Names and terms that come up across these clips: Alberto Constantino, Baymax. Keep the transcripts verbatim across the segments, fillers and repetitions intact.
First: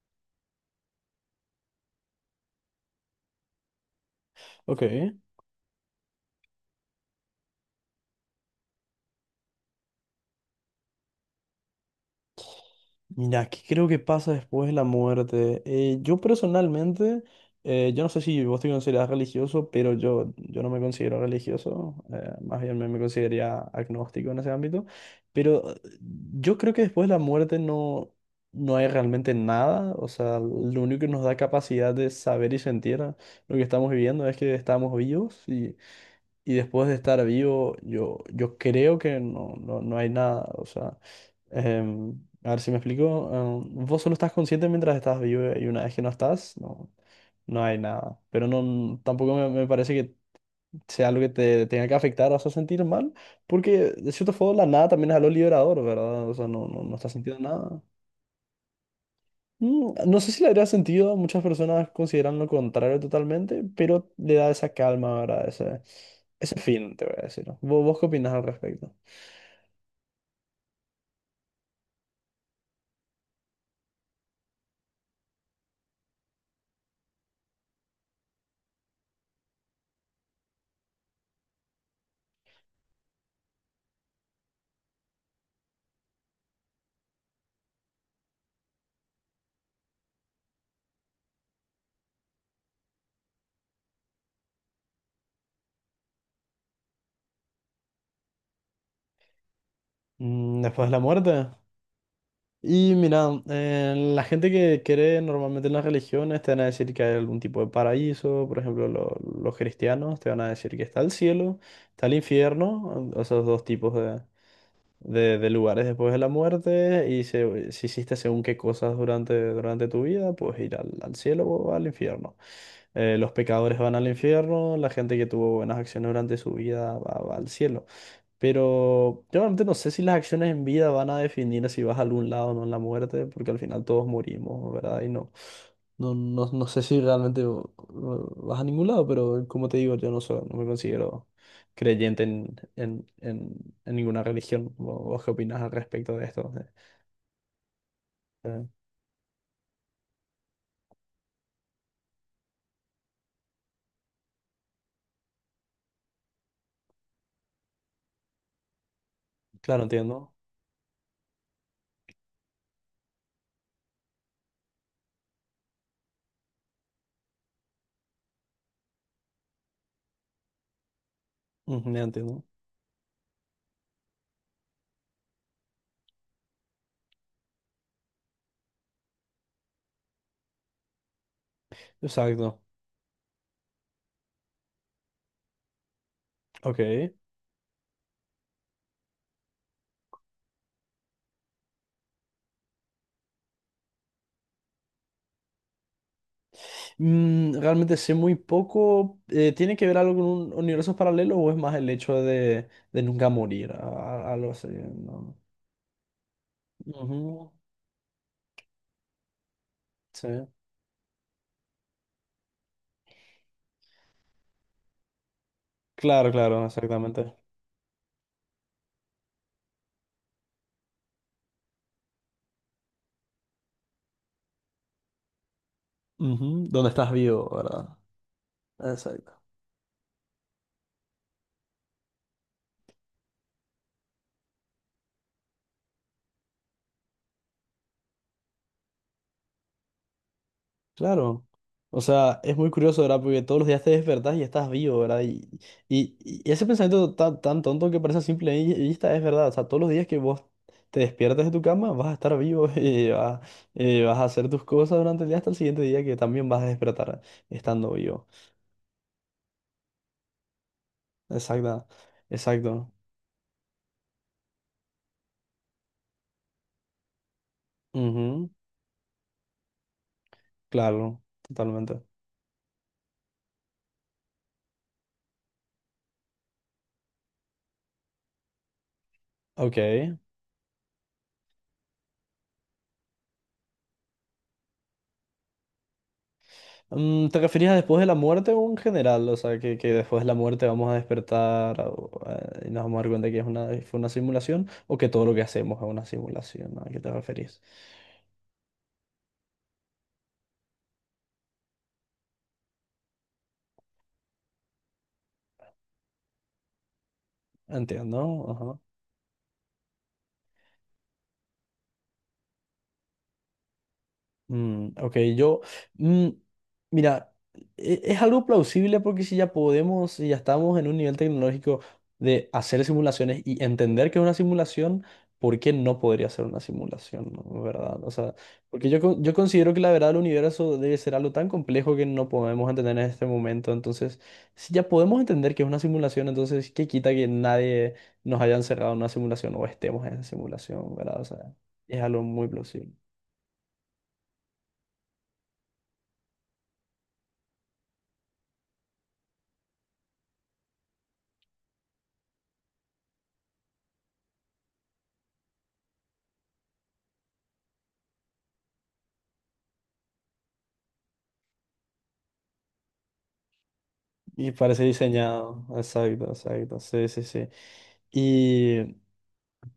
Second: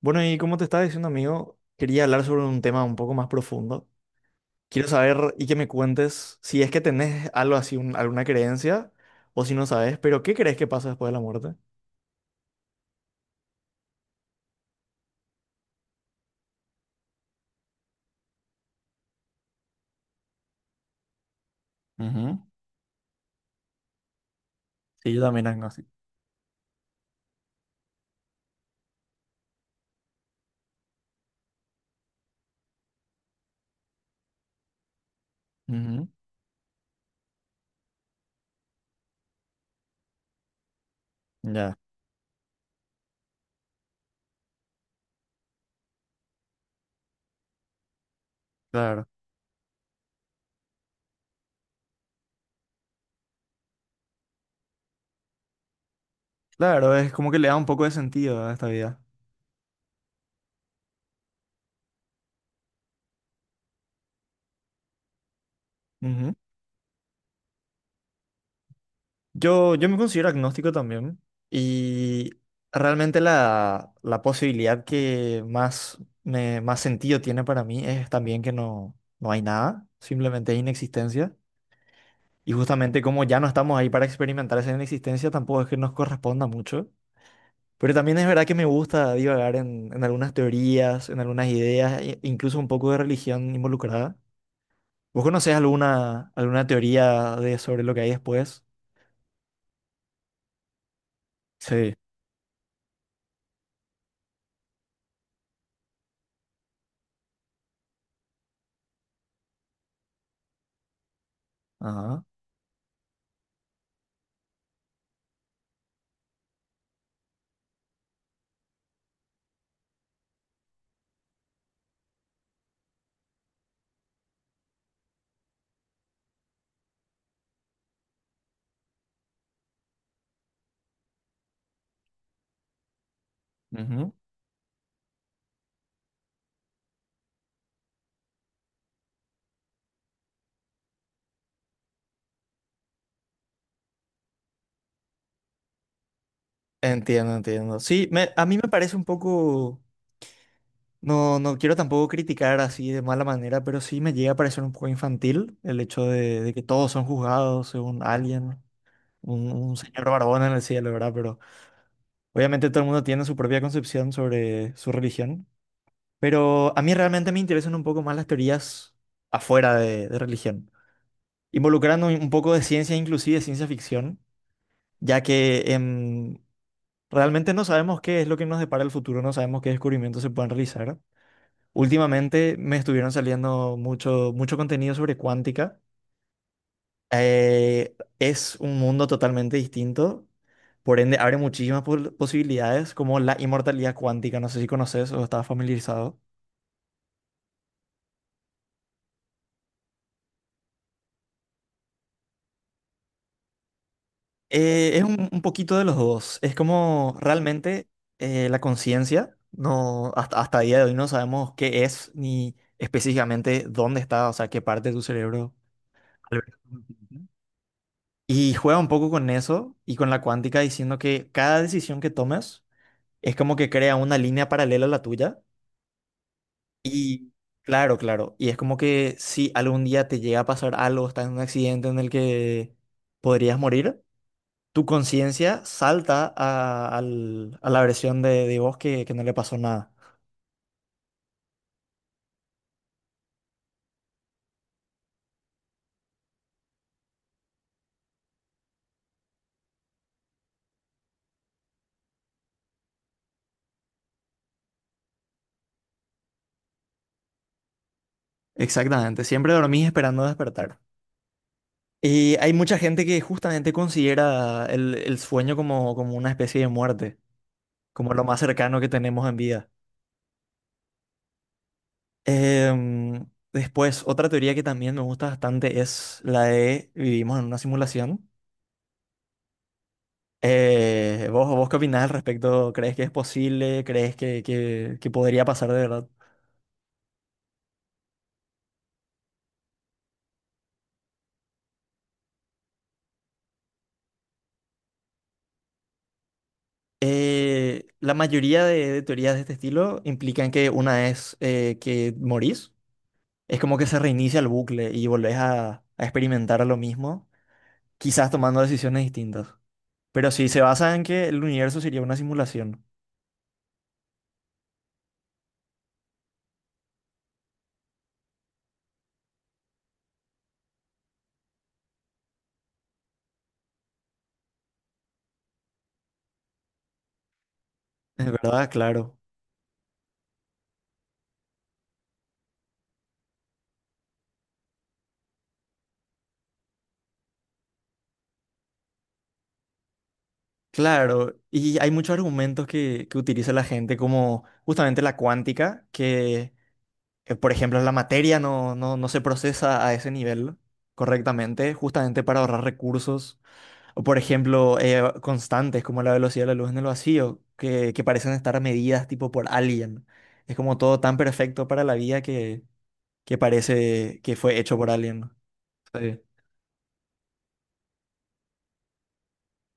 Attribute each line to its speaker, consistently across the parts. Speaker 1: Bueno, y como te estaba diciendo, amigo, quería hablar sobre un tema un poco más profundo.
Speaker 2: Ok,
Speaker 1: Quiero saber y que me cuentes si es que tenés algo así, un- alguna creencia, o si no sabes, pero ¿qué crees que pasa después de la muerte?
Speaker 2: mira, ¿aquí creo que pasa después de la muerte? Eh, yo personalmente, eh, yo no sé si vos te consideras religioso, pero yo, yo no me considero religioso, eh,
Speaker 1: Ujú.
Speaker 2: más bien me, me consideraría agnóstico en ese ámbito,
Speaker 1: Sí, yo también tengo
Speaker 2: pero eh,
Speaker 1: así.
Speaker 2: yo creo que después de la muerte no, no hay realmente nada. O sea, lo único que nos da capacidad de saber y sentir lo que estamos viviendo es que estamos vivos, y,
Speaker 1: Ujú.
Speaker 2: y después de estar vivo, yo, yo creo que no, no, no hay nada, o sea...
Speaker 1: Ya.
Speaker 2: Em, a ver si me explico. Em, vos solo estás consciente mientras estás vivo, y una vez que no estás, no, no hay nada. Pero no,
Speaker 1: Claro.
Speaker 2: tampoco me, me parece que sea algo que te tenga que afectar o hacer sentir mal, porque de cierto modo la nada también es algo liberador, ¿verdad? O sea, no, no,
Speaker 1: Claro,
Speaker 2: no
Speaker 1: es
Speaker 2: estás
Speaker 1: como que
Speaker 2: sintiendo
Speaker 1: le da un
Speaker 2: nada.
Speaker 1: poco de sentido a esta vida.
Speaker 2: Mm, No sé si le haría sentido, muchas personas consideran lo contrario totalmente, pero le da esa calma, ¿verdad? Ese, ese fin, te voy a decir. ¿Vos, vos qué opinas al respecto?
Speaker 1: Yo, yo me considero agnóstico también y realmente la, la posibilidad que más, me, más sentido tiene para mí es también que no, no hay nada, simplemente es inexistencia. Y justamente como ya no estamos ahí para experimentar esa inexistencia, tampoco es que nos corresponda mucho. Pero también es verdad que me gusta divagar en, en algunas teorías, en algunas ideas, e- incluso un poco de religión involucrada. ¿Vos conocés alguna, alguna teoría de sobre lo que hay después?
Speaker 2: Mm, Después de la muerte.
Speaker 1: Sí.
Speaker 2: Y mira, eh, la gente que cree normalmente en las religiones te van a decir que hay algún tipo de paraíso. Por ejemplo, lo- los cristianos te van a decir que está el cielo, está el
Speaker 1: Ajá.
Speaker 2: infierno, o- esos dos tipos de, de- de lugares después de la muerte, y se- si hiciste según qué cosas durante, durante tu vida, pues ir al, al cielo o al infierno. Eh, los pecadores van al infierno, la gente que tuvo buenas acciones durante su vida va va al cielo. Pero yo realmente no sé si las acciones en vida van a definir si vas a algún lado o no en la muerte, porque al final todos
Speaker 1: Ujú.
Speaker 2: morimos, ¿verdad? Y no, no, no, no sé si realmente eh, vas a ningún lado. Pero como te digo, yo no soy, no me considero creyente en, en, en, en ninguna religión. ¿Vo- ¿Vos qué opinas al respecto de esto?
Speaker 1: Entiendo, entiendo. Sí, me- a mí
Speaker 2: Eh,
Speaker 1: me parece un poco, no, no quiero tampoco criticar así de mala manera, pero sí me llega a parecer un poco infantil el hecho de, de que todos son juzgados según alguien, un, un
Speaker 2: claro,
Speaker 1: señor
Speaker 2: entiendo.
Speaker 1: barbón en el cielo, ¿verdad? Pero obviamente todo el mundo tiene su propia concepción sobre su religión, pero a mí realmente me interesan un poco más las teorías afuera de, de religión,
Speaker 2: Ujú, ya
Speaker 1: involucrando un un
Speaker 2: entiendo.
Speaker 1: poco de ciencia, inclusive ciencia ficción, ya que realmente no sabemos qué es lo que nos depara el futuro, no sabemos qué descubrimientos se pueden realizar. Últimamente
Speaker 2: Exacto.
Speaker 1: me estuvieron saliendo mucho, mucho contenido sobre cuántica.
Speaker 2: Ok.
Speaker 1: Eh, es un mundo totalmente distinto, por ende abre muchísimas pol- posibilidades como la inmortalidad cuántica, no sé si conoces o estás familiarizado.
Speaker 2: Mm, realmente sé muy poco. Eh, ¿tiene que ver algo con un universo paralelo, o es más el hecho de, de nunca morir? A- a- Algo así,
Speaker 1: Eh, es un,
Speaker 2: ¿no?
Speaker 1: un poquito de los dos, es como
Speaker 2: Ujú,
Speaker 1: realmente eh, la conciencia, no,
Speaker 2: sí.
Speaker 1: hasta, hasta el día de hoy no sabemos qué es ni específicamente dónde está, o sea, qué parte de tu cerebro.
Speaker 2: Claro,
Speaker 1: Alberto
Speaker 2: claro,
Speaker 1: Constantino.
Speaker 2: exactamente.
Speaker 1: Y juega un poco con eso y con la cuántica diciendo que cada decisión que tomes es como que crea una línea paralela a la tuya.
Speaker 2: Ujú, ¿dónde estás
Speaker 1: Y
Speaker 2: vivo, verdad?
Speaker 1: claro, claro. Y es como que
Speaker 2: Exacto.
Speaker 1: si algún día te llega a pasar algo, estás en un accidente en el que podrías morir, tu conciencia salta a, al- a la versión de, de vos que, que no le pasó nada.
Speaker 2: Claro. O sea, es muy curioso, ¿verdad? Porque todos los días te despertás y estás vivo, ¿verdad? Y, y, y ese pensamiento tan, tan tonto que parece a simple, y, y es verdad. O sea, todos los días que vos te despiertas de tu cama, vas a estar vivo y vas, eh, vas a hacer tus cosas durante el día hasta el siguiente día, que también vas a despertar estando vivo.
Speaker 1: Exactamente. Siempre dormís esperando despertar.
Speaker 2: Exacto.
Speaker 1: Y hay mucha
Speaker 2: Exacto.
Speaker 1: gente que justamente considera el, el sueño como, como una especie de muerte, como lo más
Speaker 2: Ujú,
Speaker 1: cercano que tenemos en vida.
Speaker 2: claro, totalmente.
Speaker 1: Em, Después, otra teoría que también me gusta bastante es la de vivimos en una simulación.
Speaker 2: Ok.
Speaker 1: Eh, ¿vos, vos qué opinás al respecto? ¿Crees que es posible? ¿Crees que, que- que podría pasar de verdad?
Speaker 2: Mm, ¿Te referías a después de la muerte o en general? O sea, que, que después de la muerte vamos a despertar, o, eh, y nos vamos a dar cuenta que es una, fue una simulación, o que todo lo que hacemos es una simulación. ¿A qué te referís?
Speaker 1: Eh, la mayoría de, de teorías de este estilo implican que una vez eh, que morís, es como que se reinicia el bucle y volvés a, a experimentar lo mismo,
Speaker 2: Entiendo,
Speaker 1: quizás tomando
Speaker 2: ajá.
Speaker 1: decisiones distintas. Pero sí, se basa en que el universo sería una simulación.
Speaker 2: Mm, ok, yo, mm, mira, e- es algo plausible, porque si ya podemos, si ya estamos en un nivel tecnológico de hacer simulaciones y entender que es una simulación, ¿por qué no podría ser una simulación, no? ¿Verdad? O
Speaker 1: Es
Speaker 2: sea,
Speaker 1: verdad,
Speaker 2: porque yo,
Speaker 1: claro.
Speaker 2: con- yo considero que la verdad del universo debe ser algo tan complejo que no podemos entender en este momento. Entonces, si ya podemos entender que es una simulación, entonces, ¿qué quita que nadie nos haya encerrado en una simulación o estemos en esa simulación, ¿verdad? O
Speaker 1: Claro,
Speaker 2: sea,
Speaker 1: y hay
Speaker 2: es
Speaker 1: muchos
Speaker 2: algo muy
Speaker 1: argumentos
Speaker 2: plausible.
Speaker 1: que, que utiliza la gente, como justamente la cuántica, que, eh, por ejemplo, la materia no, no, no se procesa a ese nivel correctamente, justamente para ahorrar recursos, o por ejemplo, eh, constantes como la velocidad de la luz en el vacío, que, que parecen estar medidas tipo por alguien. Es como todo tan perfecto para la vida que, que parece que
Speaker 2: Y
Speaker 1: fue hecho
Speaker 2: parece
Speaker 1: por alguien.
Speaker 2: diseñado,
Speaker 1: Sí.
Speaker 2: exacto, exacto, sí, sí, sí. Y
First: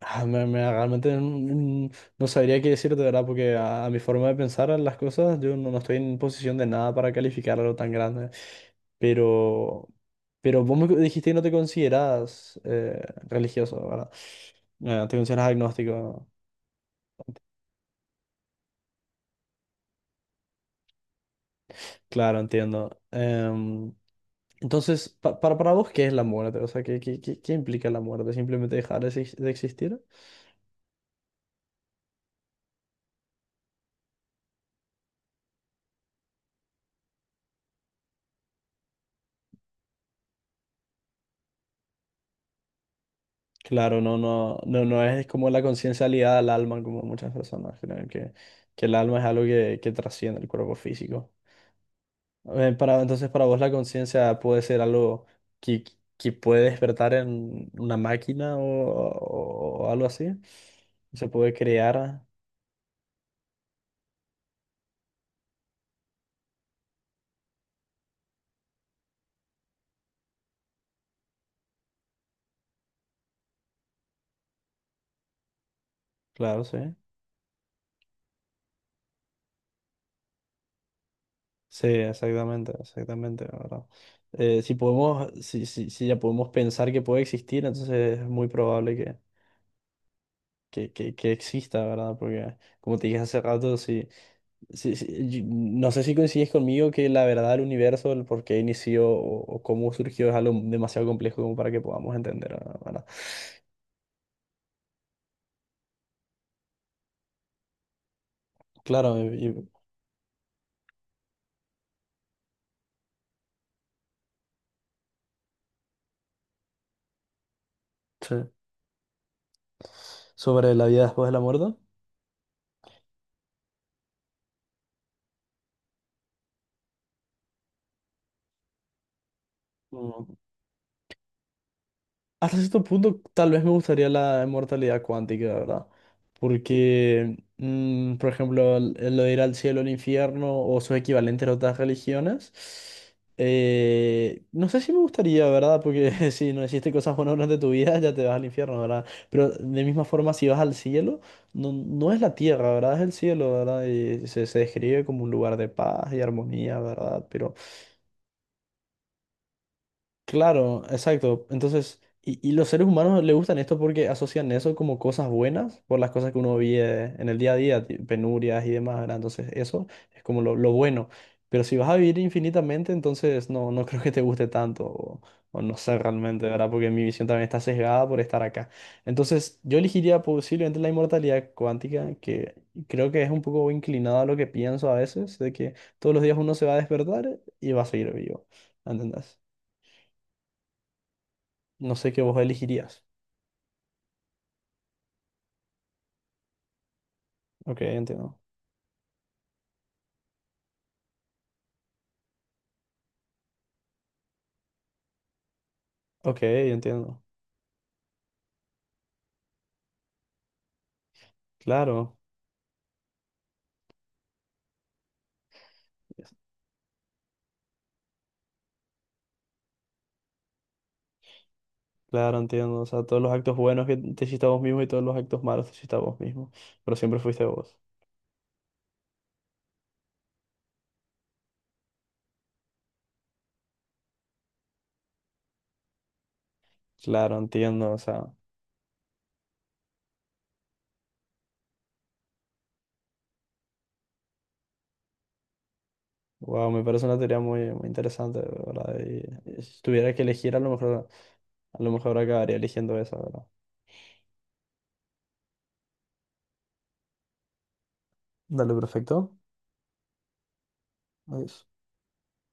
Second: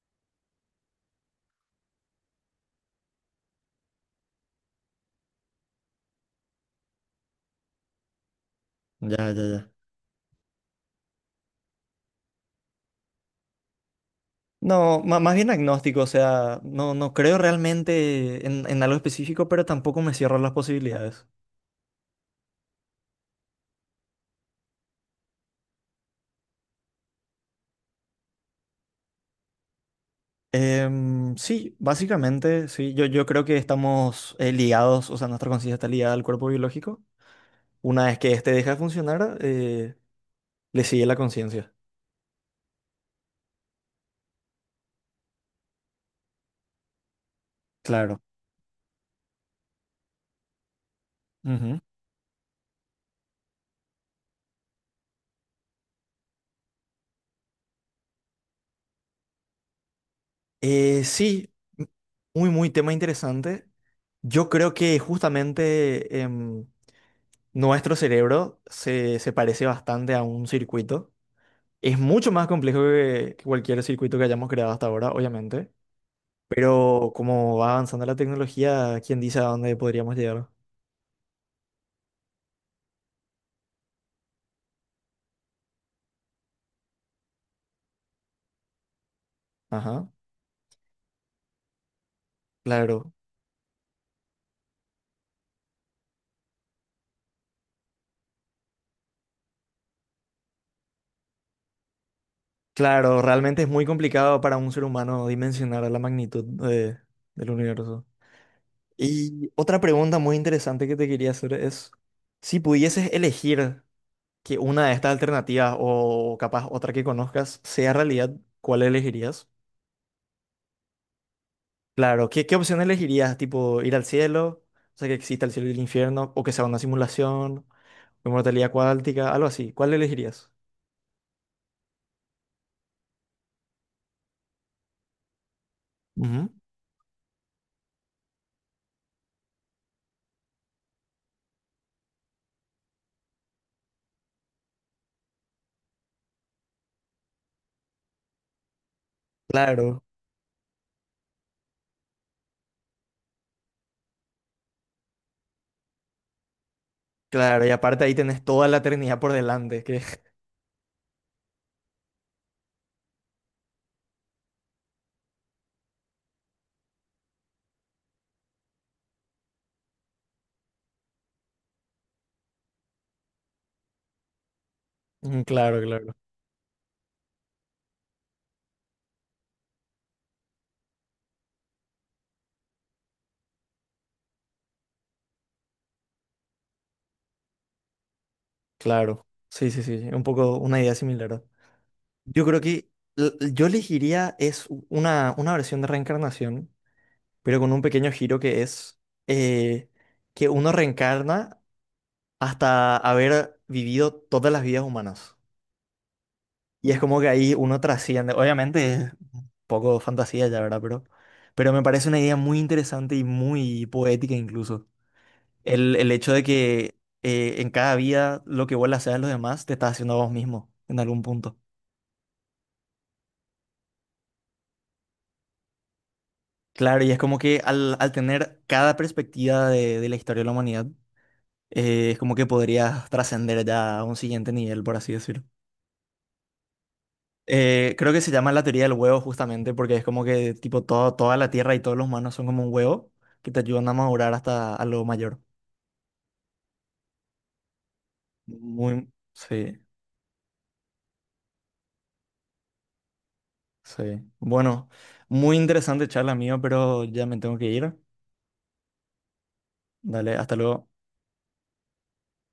Speaker 2: ah, me, me- realmente mm, no sabría qué decirte, ¿verdad? Porque a, a mi forma de pensar en las cosas, yo no, no estoy en posición de nada para calificar algo tan grande.
Speaker 1: Ya, ya, ya.
Speaker 2: Pero, pero vos me dijiste que no te consideras eh, religioso, ¿verdad?
Speaker 1: No,
Speaker 2: Eh, te
Speaker 1: ma- más
Speaker 2: consideras
Speaker 1: bien agnóstico, o
Speaker 2: agnóstico.
Speaker 1: sea, no, no creo realmente en, en algo específico, pero tampoco me cierro las posibilidades.
Speaker 2: Claro, entiendo. Em, entonces, pa- para, para vos, ¿qué es la muerte? O sea, ¿qué, qué, qué, qué implica la muerte? ¿Simplemente dejar de exis- de existir?
Speaker 1: Em, sí, básicamente, sí, yo, yo creo que estamos eh, ligados, o sea, nuestra conciencia está ligada al cuerpo biológico. Una vez que este deja de funcionar, eh, le sigue la conciencia.
Speaker 2: Claro, no, no, no, no es como la conciencia ligada al alma, como muchas personas creen
Speaker 1: Claro.
Speaker 2: que, que el alma es algo que, que trasciende el cuerpo físico.
Speaker 1: Ujú.
Speaker 2: Eh, para, entonces, para vos la conciencia puede ser algo que, que puede despertar en una máquina, o, o- o algo así.
Speaker 1: Eh,
Speaker 2: Se
Speaker 1: sí,
Speaker 2: puede
Speaker 1: m-
Speaker 2: crear,
Speaker 1: muy, muy tema interesante. Yo creo que justamente em, nuestro cerebro se, se parece bastante a un circuito. Es mucho más complejo que, que cualquier circuito que hayamos creado hasta ahora, obviamente.
Speaker 2: claro, sí.
Speaker 1: Pero como va avanzando la tecnología, ¿quién dice a dónde podríamos llegar?
Speaker 2: Sí, exactamente, exactamente, la ¿verdad? Eh, si podemos, si, si, si ya podemos pensar que puede existir, entonces es muy probable
Speaker 1: Ajá,
Speaker 2: que, que, que exista, ¿verdad? Porque, como te
Speaker 1: claro.
Speaker 2: dije hace rato, sí sí si- yo- no sé si coincides conmigo que la verdad del universo, el por qué inició, o, o cómo surgió, es algo demasiado complejo como para que podamos entender, ¿verdad?
Speaker 1: Claro, realmente es muy complicado para un ser humano dimensionar la magnitud de- del universo.
Speaker 2: Claro, y-
Speaker 1: Y
Speaker 2: y-
Speaker 1: otra pregunta muy interesante que te quería hacer es, si pudieses elegir que una de estas alternativas o capaz otra que conozcas sea realidad,
Speaker 2: sí.
Speaker 1: ¿cuál elegirías?
Speaker 2: Sobre la vida después de la muerte.
Speaker 1: Claro, ¿qué, qué opción elegirías? ¿Tipo ir al cielo? O sea, que exista el cielo y el infierno, o que sea una simulación, o inmortalidad cuántica, algo así. ¿Cuál elegirías?
Speaker 2: Hasta cierto punto, tal vez me gustaría la inmortalidad cuántica, ¿verdad?
Speaker 1: Ujú.
Speaker 2: Porque, mm, por ejemplo, el- el lo de ir al cielo, al infierno o sus equivalentes de otras religiones, eh, no sé si me gustaría, ¿verdad? Porque si no hiciste cosas buenas durante tu vida, ya te vas al infierno, ¿verdad? Pero de
Speaker 1: Claro,
Speaker 2: misma forma, si vas al cielo, no, no es la tierra, ¿verdad? Es el cielo, ¿verdad? Y se, se describe como un lugar de paz y armonía, ¿verdad? Pero
Speaker 1: claro, y aparte ahí tenés toda la eternidad por delante, que
Speaker 2: claro, exacto. Entonces, y, y los seres humanos le gustan esto porque asocian eso como cosas buenas por las cosas que uno vive en el día a día, ti- penurias y demás, ¿verdad? Entonces, eso es como lo, lo bueno. Pero si vas a vivir infinitamente, entonces no, no creo que te guste tanto, o,
Speaker 1: Mm,
Speaker 2: o no
Speaker 1: claro,
Speaker 2: sé
Speaker 1: claro,
Speaker 2: realmente, ¿verdad? Porque mi visión también está sesgada por estar acá. Entonces, yo elegiría posiblemente la inmortalidad cuántica, que creo que es un poco inclinada a lo que pienso a veces, de que todos los días uno se va a despertar y va a seguir vivo,
Speaker 1: claro.
Speaker 2: ¿entendés?
Speaker 1: Sí, sí, sí, un poco una idea similar.
Speaker 2: No sé qué vos
Speaker 1: Yo creo que
Speaker 2: elegirías.
Speaker 1: l- yo elegiría es u- una, una versión de reencarnación, pero con un
Speaker 2: Ok,
Speaker 1: pequeño
Speaker 2: entiendo.
Speaker 1: giro que es eh, que uno reencarna hasta haber vivido todas las vidas humanas.
Speaker 2: Ok,
Speaker 1: Y es como
Speaker 2: entiendo.
Speaker 1: que ahí uno trasciende. Obviamente es un poco fantasía ya, ¿verdad? Pero, pero me parece
Speaker 2: Claro,
Speaker 1: una idea muy interesante y muy poética incluso. El, el
Speaker 2: es-
Speaker 1: hecho de que eh, en cada vida lo que vos le haces a los demás te estás haciendo a vos mismo en algún punto.
Speaker 2: claro, entiendo. O sea, todos los actos buenos que te hiciste a vos mismo, y todos los actos malos te hiciste a vos mismo. Pero
Speaker 1: Claro, y es
Speaker 2: siempre
Speaker 1: como
Speaker 2: fuiste
Speaker 1: que
Speaker 2: vos.
Speaker 1: al, al tener cada perspectiva de, de la historia de la humanidad, eh, es como que podrías trascender ya a un siguiente nivel, por así decirlo.
Speaker 2: Claro, entiendo.
Speaker 1: Eh,
Speaker 2: O
Speaker 1: creo que
Speaker 2: sea,
Speaker 1: se llama la teoría del huevo justamente porque es como que tipo todo, toda la tierra y todos los humanos son como un huevo que te ayudan a madurar hasta a lo mayor.
Speaker 2: wow, me parece una teoría muy, muy interesante, ¿verdad?
Speaker 1: Muy,
Speaker 2: Y, y
Speaker 1: sí,
Speaker 2: si tuviera que elegir, a lo mejor, a lo mejor acabaría eligiendo esa, ¿verdad?
Speaker 1: sí. Bueno, muy interesante charla mío, pero ya me tengo que ir.
Speaker 2: Dale, perfecto.
Speaker 1: Dale, hasta luego.
Speaker 2: Adiós.